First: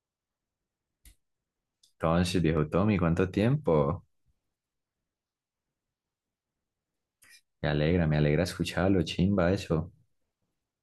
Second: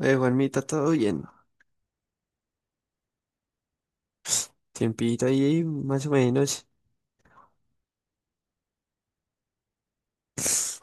Juanmita, todo bien. Entonces, viejo Tommy, ¿cuánto tiempo? Tiempito ahí, más o menos. Me alegra escucharlo, chimba eso.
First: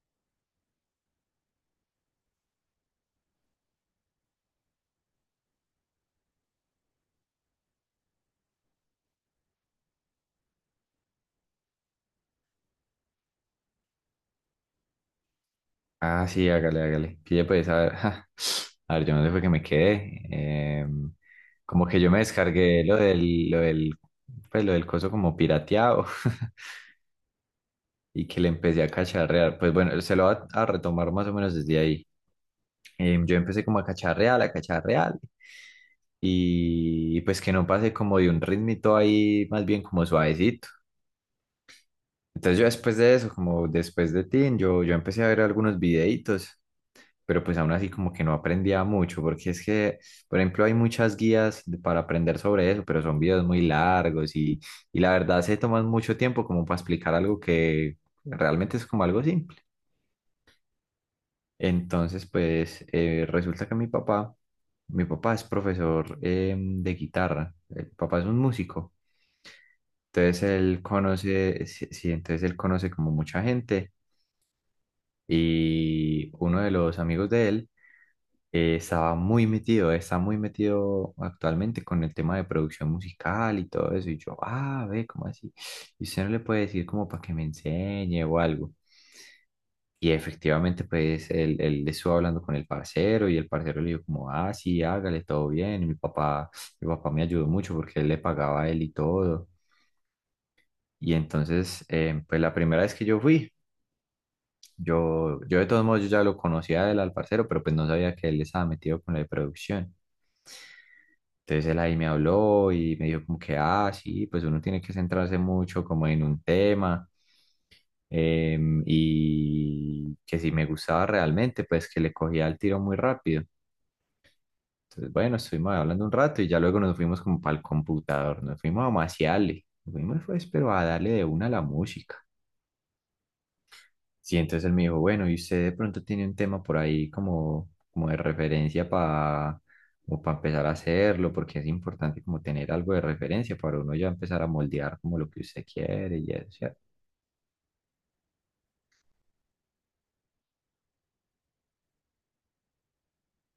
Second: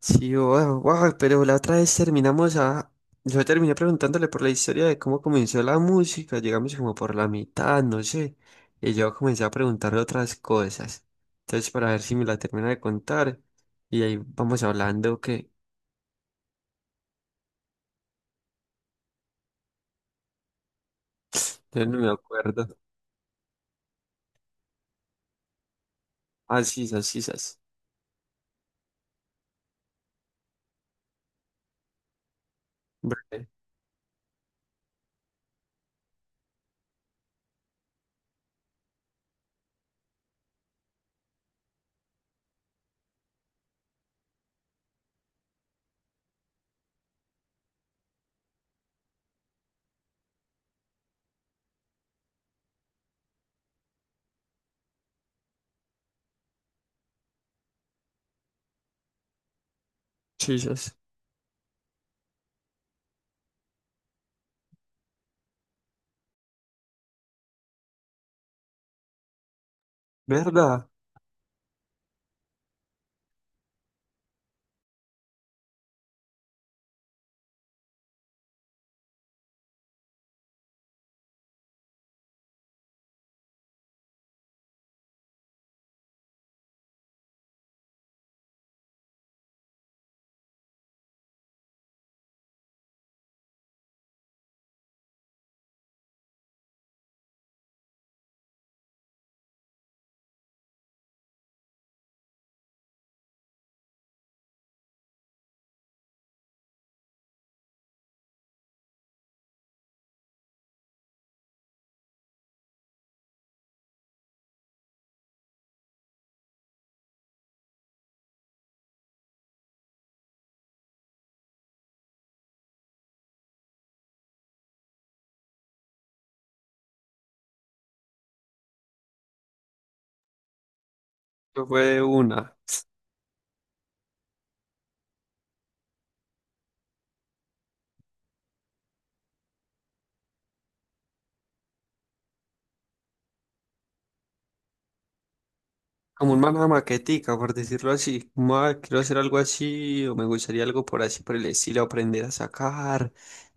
Sí, wow, wow, pero la otra vez terminamos a... Yo terminé preguntándole por la historia de cómo comenzó la música, llegamos como por la mitad, no sé. Y yo comencé a preguntarle otras cosas. Entonces, para ver si me la termina de contar. Y ahí vamos hablando, que Ah, sí, hágale, hágale. Pille pues, a ver, ja. A ver, yo no sé fue que me quedé. Em, yo Como no que me yo me acuerdo. descargué lo del, pues, lo del coso como pirateado, Ah, sí, sas, sí. y que le empecé a cacharrear. Pues bueno, se lo va a retomar más o menos desde ahí. Yo Breve. empecé como a cacharrear, a cacharrear. Y pues que no pase como de un ritmito ahí, más bien como suavecito. Entonces yo después de eso, como después de Teen, yo empecé a ver algunos videitos, pero pues aún así como que no aprendía mucho, porque es que, por ejemplo, hay muchas para aprender sobre eso, pero son videos muy largos y la verdad se toman mucho tiempo como para explicar algo que realmente es como algo simple. Sí. Entonces, pues resulta que mi papá es profesor de guitarra, el papá es un músico. Entonces él ¿Verdad? conoce, sí, sí, entonces él conoce como mucha gente. Y uno de los amigos de él estaba muy metido, está muy metido actualmente con el tema de producción musical y todo eso. Y yo, ah, ve, ¿cómo así? Y usted no le puede decir como para que me enseñe o algo. Y efectivamente, pues él estuvo hablando con el parcero y el parcero le dijo como, ah, sí, hágale, todo bien. Y mi papá me ayudó mucho porque él le pagaba a él y todo. Y entonces, pues la primera vez que yo fui, yo de todos modos yo ya lo conocía del al parcero, pero pues no sabía que él estaba metido con la de producción. Entonces él ahí me habló y me dijo como que, ah, sí, pues uno tiene que centrarse mucho como en un tema, y que si me gustaba realmente, pues que le cogía el tiro muy rápido. Entonces, bueno, estuvimos hablando un rato y ya luego nos fuimos como para el computador, nos fuimos a maciarle, nos fuimos pues, pero a darle de una a la Eso fue música. una. Sí, entonces él me dijo, bueno, y usted de pronto tiene un tema por ahí como, como de referencia para empezar a hacerlo, porque es importante como tener algo de referencia para uno ya empezar a moldear como lo que usted quiere y Como un eso, una ¿cierto? maquetica, por decirlo así. Como, "Ah, quiero hacer algo así, o me gustaría algo por así, por el estilo, aprender a sacar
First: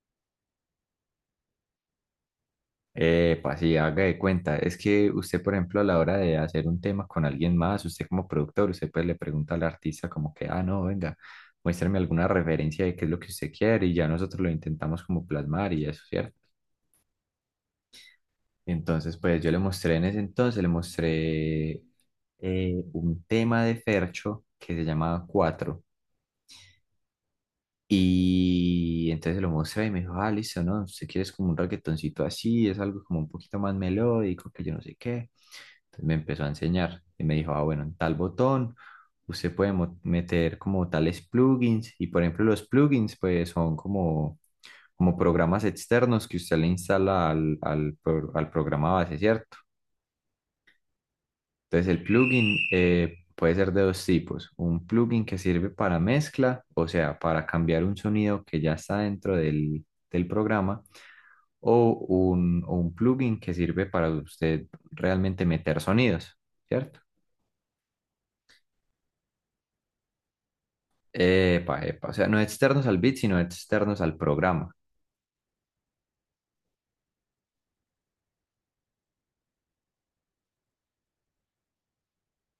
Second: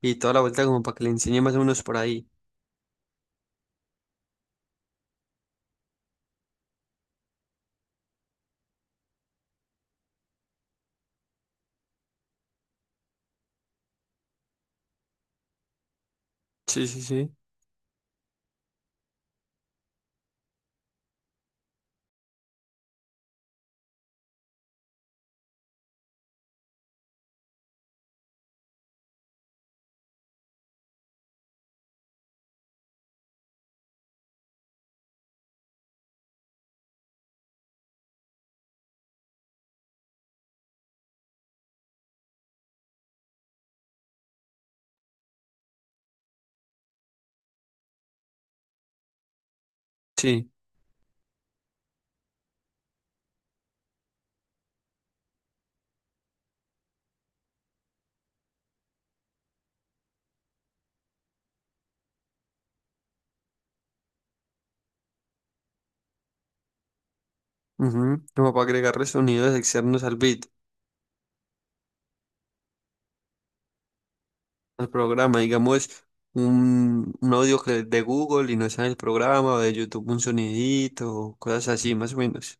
y toda la vuelta como para que le enseñe más o menos por ahí". Epa, sí, haga de cuenta. Es que usted, por ejemplo, a la hora de hacer un tema con alguien más, usted como productor, usted pues le pregunta al artista como que, ah, no, venga, muéstrame alguna referencia de qué es lo que usted quiere y ya nosotros lo intentamos como plasmar y eso, ¿cierto? Sí, sí, sí. Entonces, pues yo le mostré en ese entonces, le mostré un tema de Fercho que se llamaba Cuatro. Y entonces se lo mostré y me dijo, ah, listo, ¿no? Si quieres como un reggaetoncito así, es algo como un poquito más melódico, que yo no sé qué. Entonces me empezó a enseñar y me dijo, ah, bueno, en tal botón usted puede meter como tales plugins. Y por ejemplo, los plugins, pues son como, como programas externos que usted le instala al al programa base, ¿cierto? Sí. Entonces el plugin puede ser de dos tipos. Un plugin que sirve para mezcla, o sea, para cambiar un sonido que ya está dentro del, del programa, o un plugin que sirve para usted realmente meter sonidos, ¿cierto? Ujú. Como para agregarle sonidos externos al beat, Epa, epa, o sea, no externos al bit, sino externos al programa. al programa. Digamos, un audio que de Google y no está en el programa, o de YouTube un sonidito, o cosas así, más o menos.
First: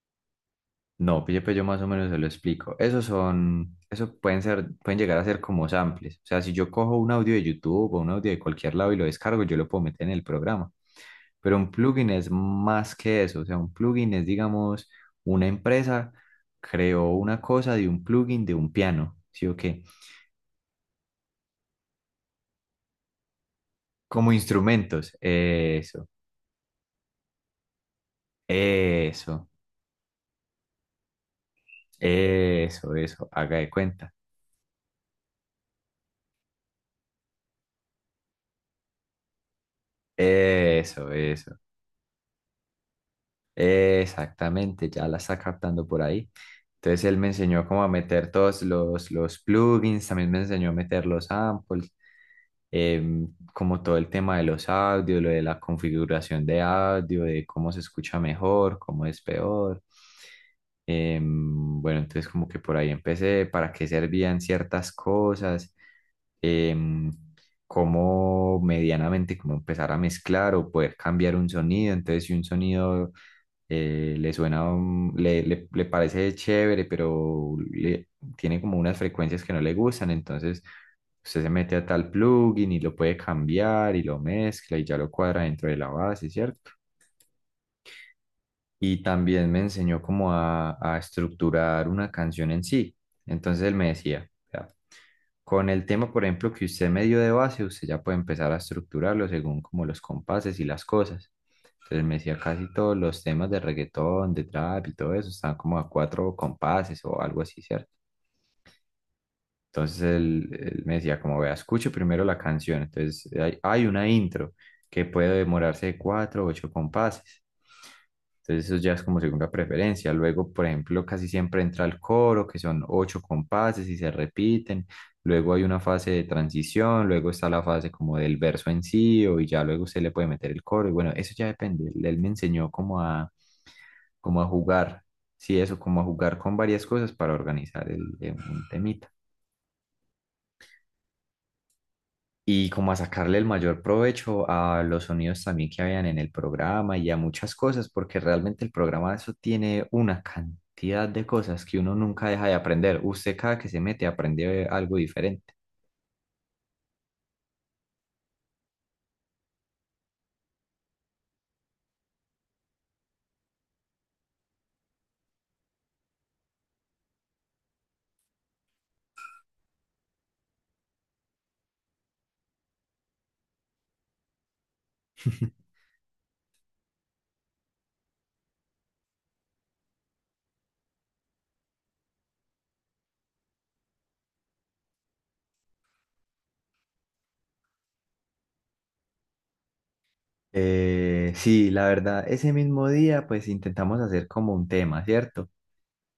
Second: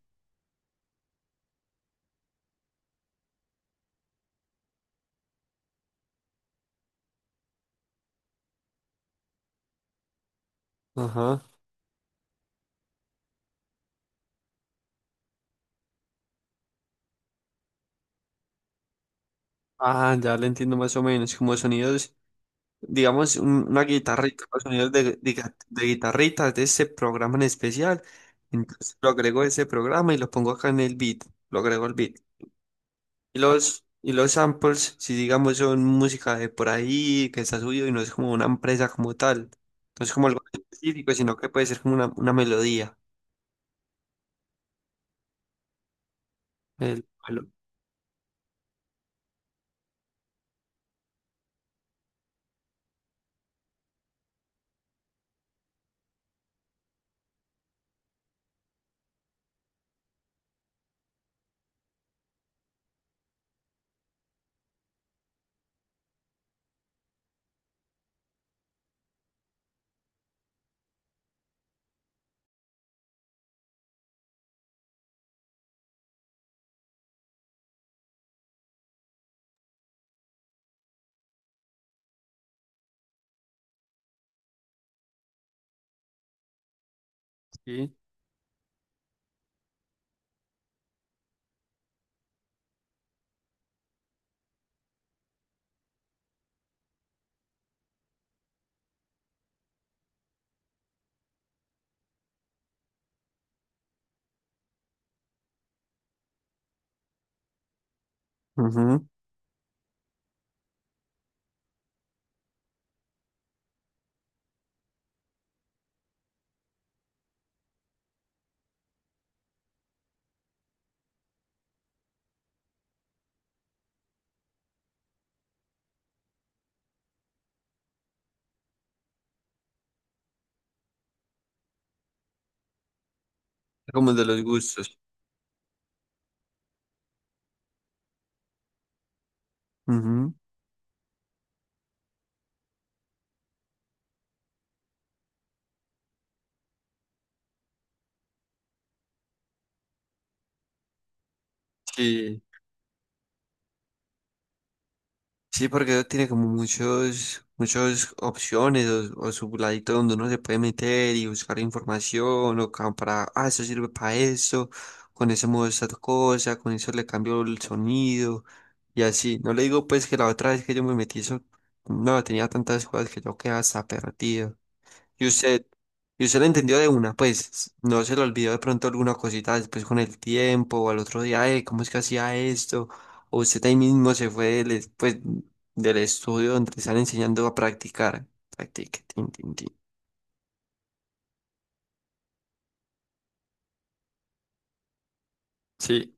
No, pille, pues yo más o menos se lo explico. Esos son, eso pueden ser, pueden llegar a ser como samples. O sea, si yo cojo un audio de YouTube o un audio de cualquier lado y lo descargo, yo lo puedo meter en el programa. Ajá. Pero un plugin es más que eso, o sea, un plugin es, digamos, una empresa creó una cosa de un plugin de un piano, ¿sí o qué? Ah, ya le entiendo más o menos, como sonidos digamos, una Como guitarrita, los sonidos de, instrumentos, de, gui- de guitarrita de ese programa en especial. Entonces lo agrego a eso, ese programa y lo pongo acá en el beat, lo agrego al beat. eso, Y haga de los, y cuenta, los samples, si digamos, son música de por ahí, que está subido y no es como una empresa como tal, no es como algo eso, específico, sino que eso, puede ser como una melodía. exactamente, ya la está captando por ahí. El, Entonces él me el- enseñó cómo a meter todos los plugins, también me enseñó a meter los samples, como todo el tema de los audios, lo de la configuración de audio, de cómo se escucha mejor, cómo es peor. Bueno, entonces como que por ahí empecé, para qué servían ciertas cosas, em, cómo medianamente, como empezar a mezclar o poder cambiar un sonido. Entonces, si un sonido le suena, le parece chévere, pero le, tiene como unas frecuencias que no le gustan, entonces usted se mete a tal plugin y lo puede cambiar y lo mezcla y ya lo cuadra dentro de la base, ¿cierto? sí. Y también me enseñó cómo a estructurar una canción en sí. Entonces él me decía, "Vea, con el tema, por ejemplo, que usted me dio de base, usted ya puede empezar a estructurarlo según como los compases y las cosas". Entonces me decía, casi todos los temas de reggaetón, de trap y todo eso, están como a cuatro compases o algo así, ¿cierto? Ujú. Entonces él me decía, como vea, escuche primero la canción. Entonces hay una intro que puede demorarse de cuatro o ocho compases. Entonces eso ya es como segunda preferencia. Luego, por ejemplo, casi siempre entra el coro, que son ocho compases y se repiten. Luego hay una fase de transición, luego está la fase como del verso en sí, o y ya luego usted le puede meter el coro. Y bueno, eso ya depende. Él me enseñó como a, Como de como los a gustos. jugar, sí, eso, como a jugar con varias cosas para organizar el, un temita. Ujú. Y como a sacarle el mayor provecho a los sonidos también que habían en el programa y a muchas cosas, porque realmente el programa eso tiene una cantidad de cosas que uno nunca Sí. deja de aprender. Usted cada que se mete aprende algo diferente. Sí, porque tiene como muchas opciones o su ladito donde uno se puede meter y buscar información o como para, ah, eso sirve para eso, con ese modo esta cosa, con eso le cambio el sonido y así. No le digo pues que la otra vez que yo me metí eso, no, tenía tantas cosas que yo quedaba hasta perdido. Y usted, y usted lo entendió de una, pues no se le olvidó de pronto alguna cosita después con el tiempo o al otro día, ¿cómo es que hacía esto? O usted ahí mismo se fue del estudio donde le están enseñando a practicar. Practique, tin, tin, tin. Sí, la verdad, ese mismo día pues intentamos hacer como un tema, ¿cierto? Sí.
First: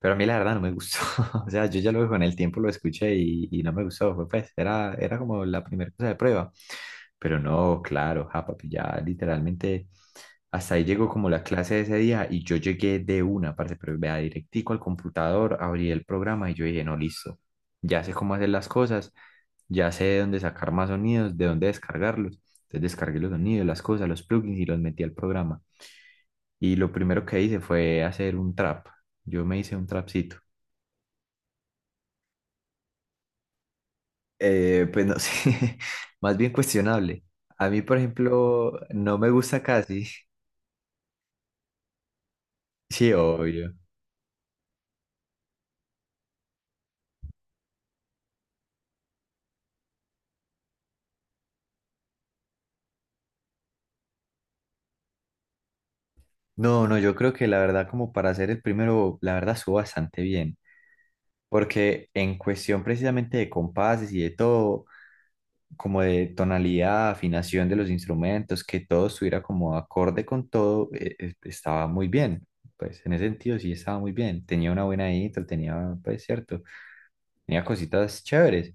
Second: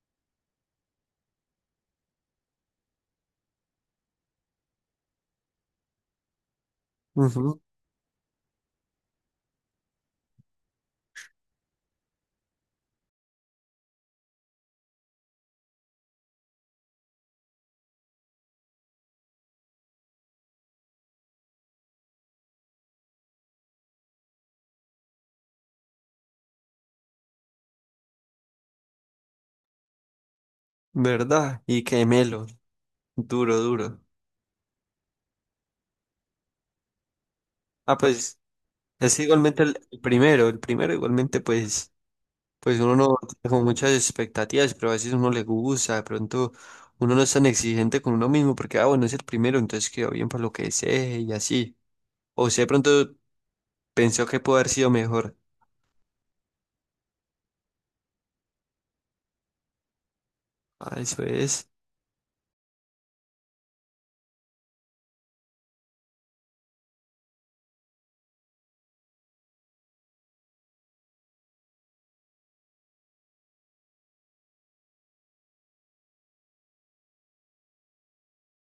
Pero a mí la verdad no me gustó. O sea, yo ya luego con el tiempo lo escuché y no me gustó. Fue, pues era, era como la primera cosa de prueba. Pero Ujú. no, claro, ja, papi, ya literalmente hasta ahí llegó como la clase de ese día y yo llegué de una parte, pero vea, directico al computador, abrí el programa y yo dije, no, listo, ya sé cómo hacer las cosas, ya sé de dónde sacar más sonidos, de dónde descargarlos. Entonces descargué los sonidos, las cosas, los plugins y los metí al programa. Y lo primero que hice fue hacer un trap. Yo me hice un trapcito. ¿Verdad? Y qué melo, duro, duro. Pues no sé, más bien cuestionable. A mí, Ah, por pues ejemplo, no es me gusta igualmente el casi. primero, el primero igualmente pues, pues uno Sí, no tiene como obvio. muchas expectativas, pero a veces uno le gusta, de pronto uno no es tan exigente con uno mismo porque, ah, bueno, es el primero, entonces quedó bien para lo que desee y así. O sea, de pronto pensó que pudo haber sido mejor. No, no, yo creo que la verdad como para ser el primero, la verdad estuvo bastante bien, Ah, eso es. porque en cuestión precisamente de compases y de todo, como de tonalidad, afinación de los instrumentos, que todo estuviera como acorde con todo, estaba muy bien. Pues en ese sentido sí estaba muy bien. Tenía una buena intro, tenía, pues cierto, tenía cositas chéveres.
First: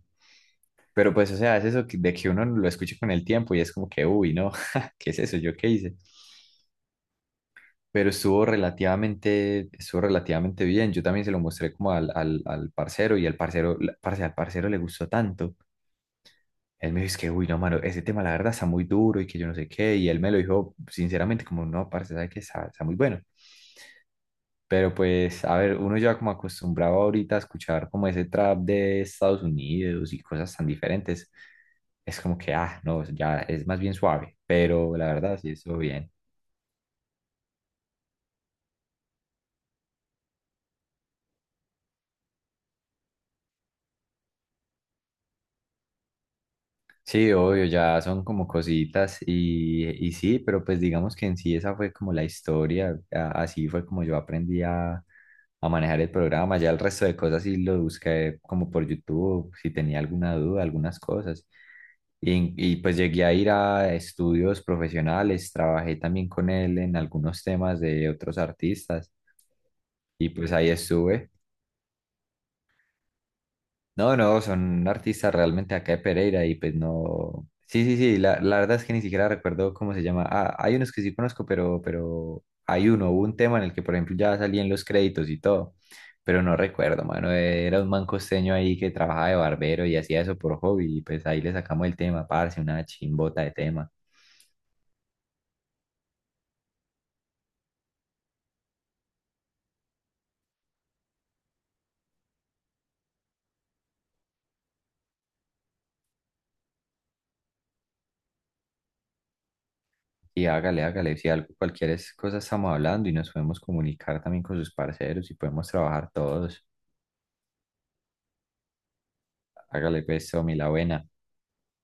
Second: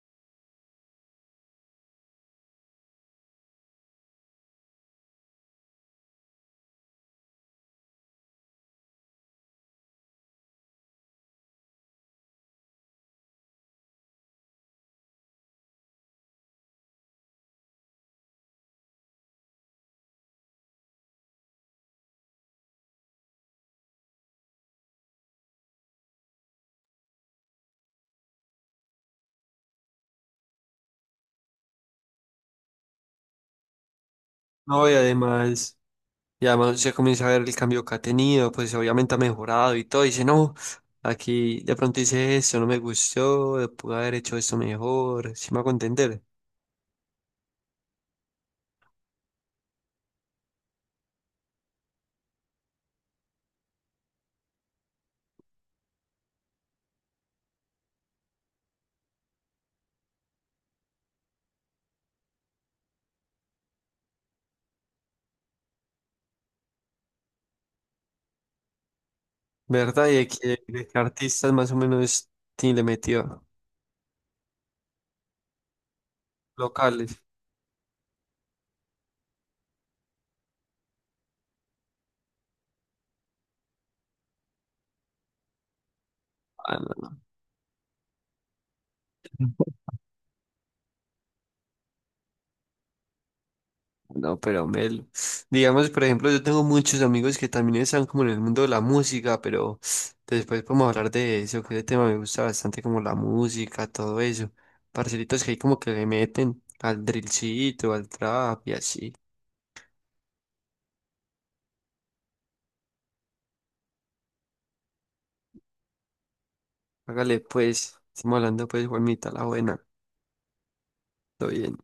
Pero pues, o sea, es eso de que uno lo escuche con el tiempo y es como que, uy, no, ¿qué es eso? ¿Yo qué hice? Pero estuvo relativamente bien. Yo también se lo mostré como al, al, al parcero y al parcero, parce, al parcero le gustó tanto. Él me dijo, es que, uy, no, mano, ese tema la verdad está muy duro y que yo no sé qué. Y él me lo dijo sinceramente como, no, parce, sabe que está, está muy bueno. Pero pues, a ver, uno ya como acostumbrado ahorita a escuchar como ese trap de Estados Unidos y cosas tan diferentes, es como que, ah, no, ya es más bien suave. No, y Pero la verdad, sí, además, estuvo bien. y además se comienza a ver el cambio que ha tenido, pues obviamente ha mejorado y todo, y dice, no, aquí de pronto hice esto, no me gustó, pude haber hecho esto mejor, si me hago entender, Sí, obvio, ya son como cositas y sí, pero pues digamos que en sí esa fue como la historia, así fue como yo aprendí a manejar el programa, ya el resto de cosas sí lo busqué como por YouTube, si tenía alguna duda, algunas cosas. Y pues llegué a ir a estudios profesionales, trabajé también con él en algunos temas de otros artistas ¿verdad? Y y pues ahí de que estuve. artistas más o menos sí le metió, No, no, son artistas realmente acá de Pereira y pues locales. no. Sí, sí, sí, la verdad es que ni siquiera recuerdo cómo se llama. Ah, hay unos que sí conozco, pero hay uno, hubo un tema en el que, por ejemplo, ya salían los créditos y todo, pero no recuerdo, mano. Era un man costeño ahí que trabajaba de barbero y hacía eso por hobby y pues ahí le sacamos el tema, parce, una chimbota de tema. No, pero Mel, digamos, por ejemplo, yo tengo muchos amigos que también están como en el mundo de la música, pero después podemos hablar de eso, que ese tema me gusta bastante, como la música, todo eso. Parcelitos que hay como que le meten al drillcito, al trap y así. Y hágale, hágale, si algo, cualquier cosa estamos hablando y nos podemos comunicar también con sus parceros y podemos trabajar todos. Hágale pues, estamos hablando pues, Juanita, la buena, Hágale pues, Tommy, la buena. todo bien.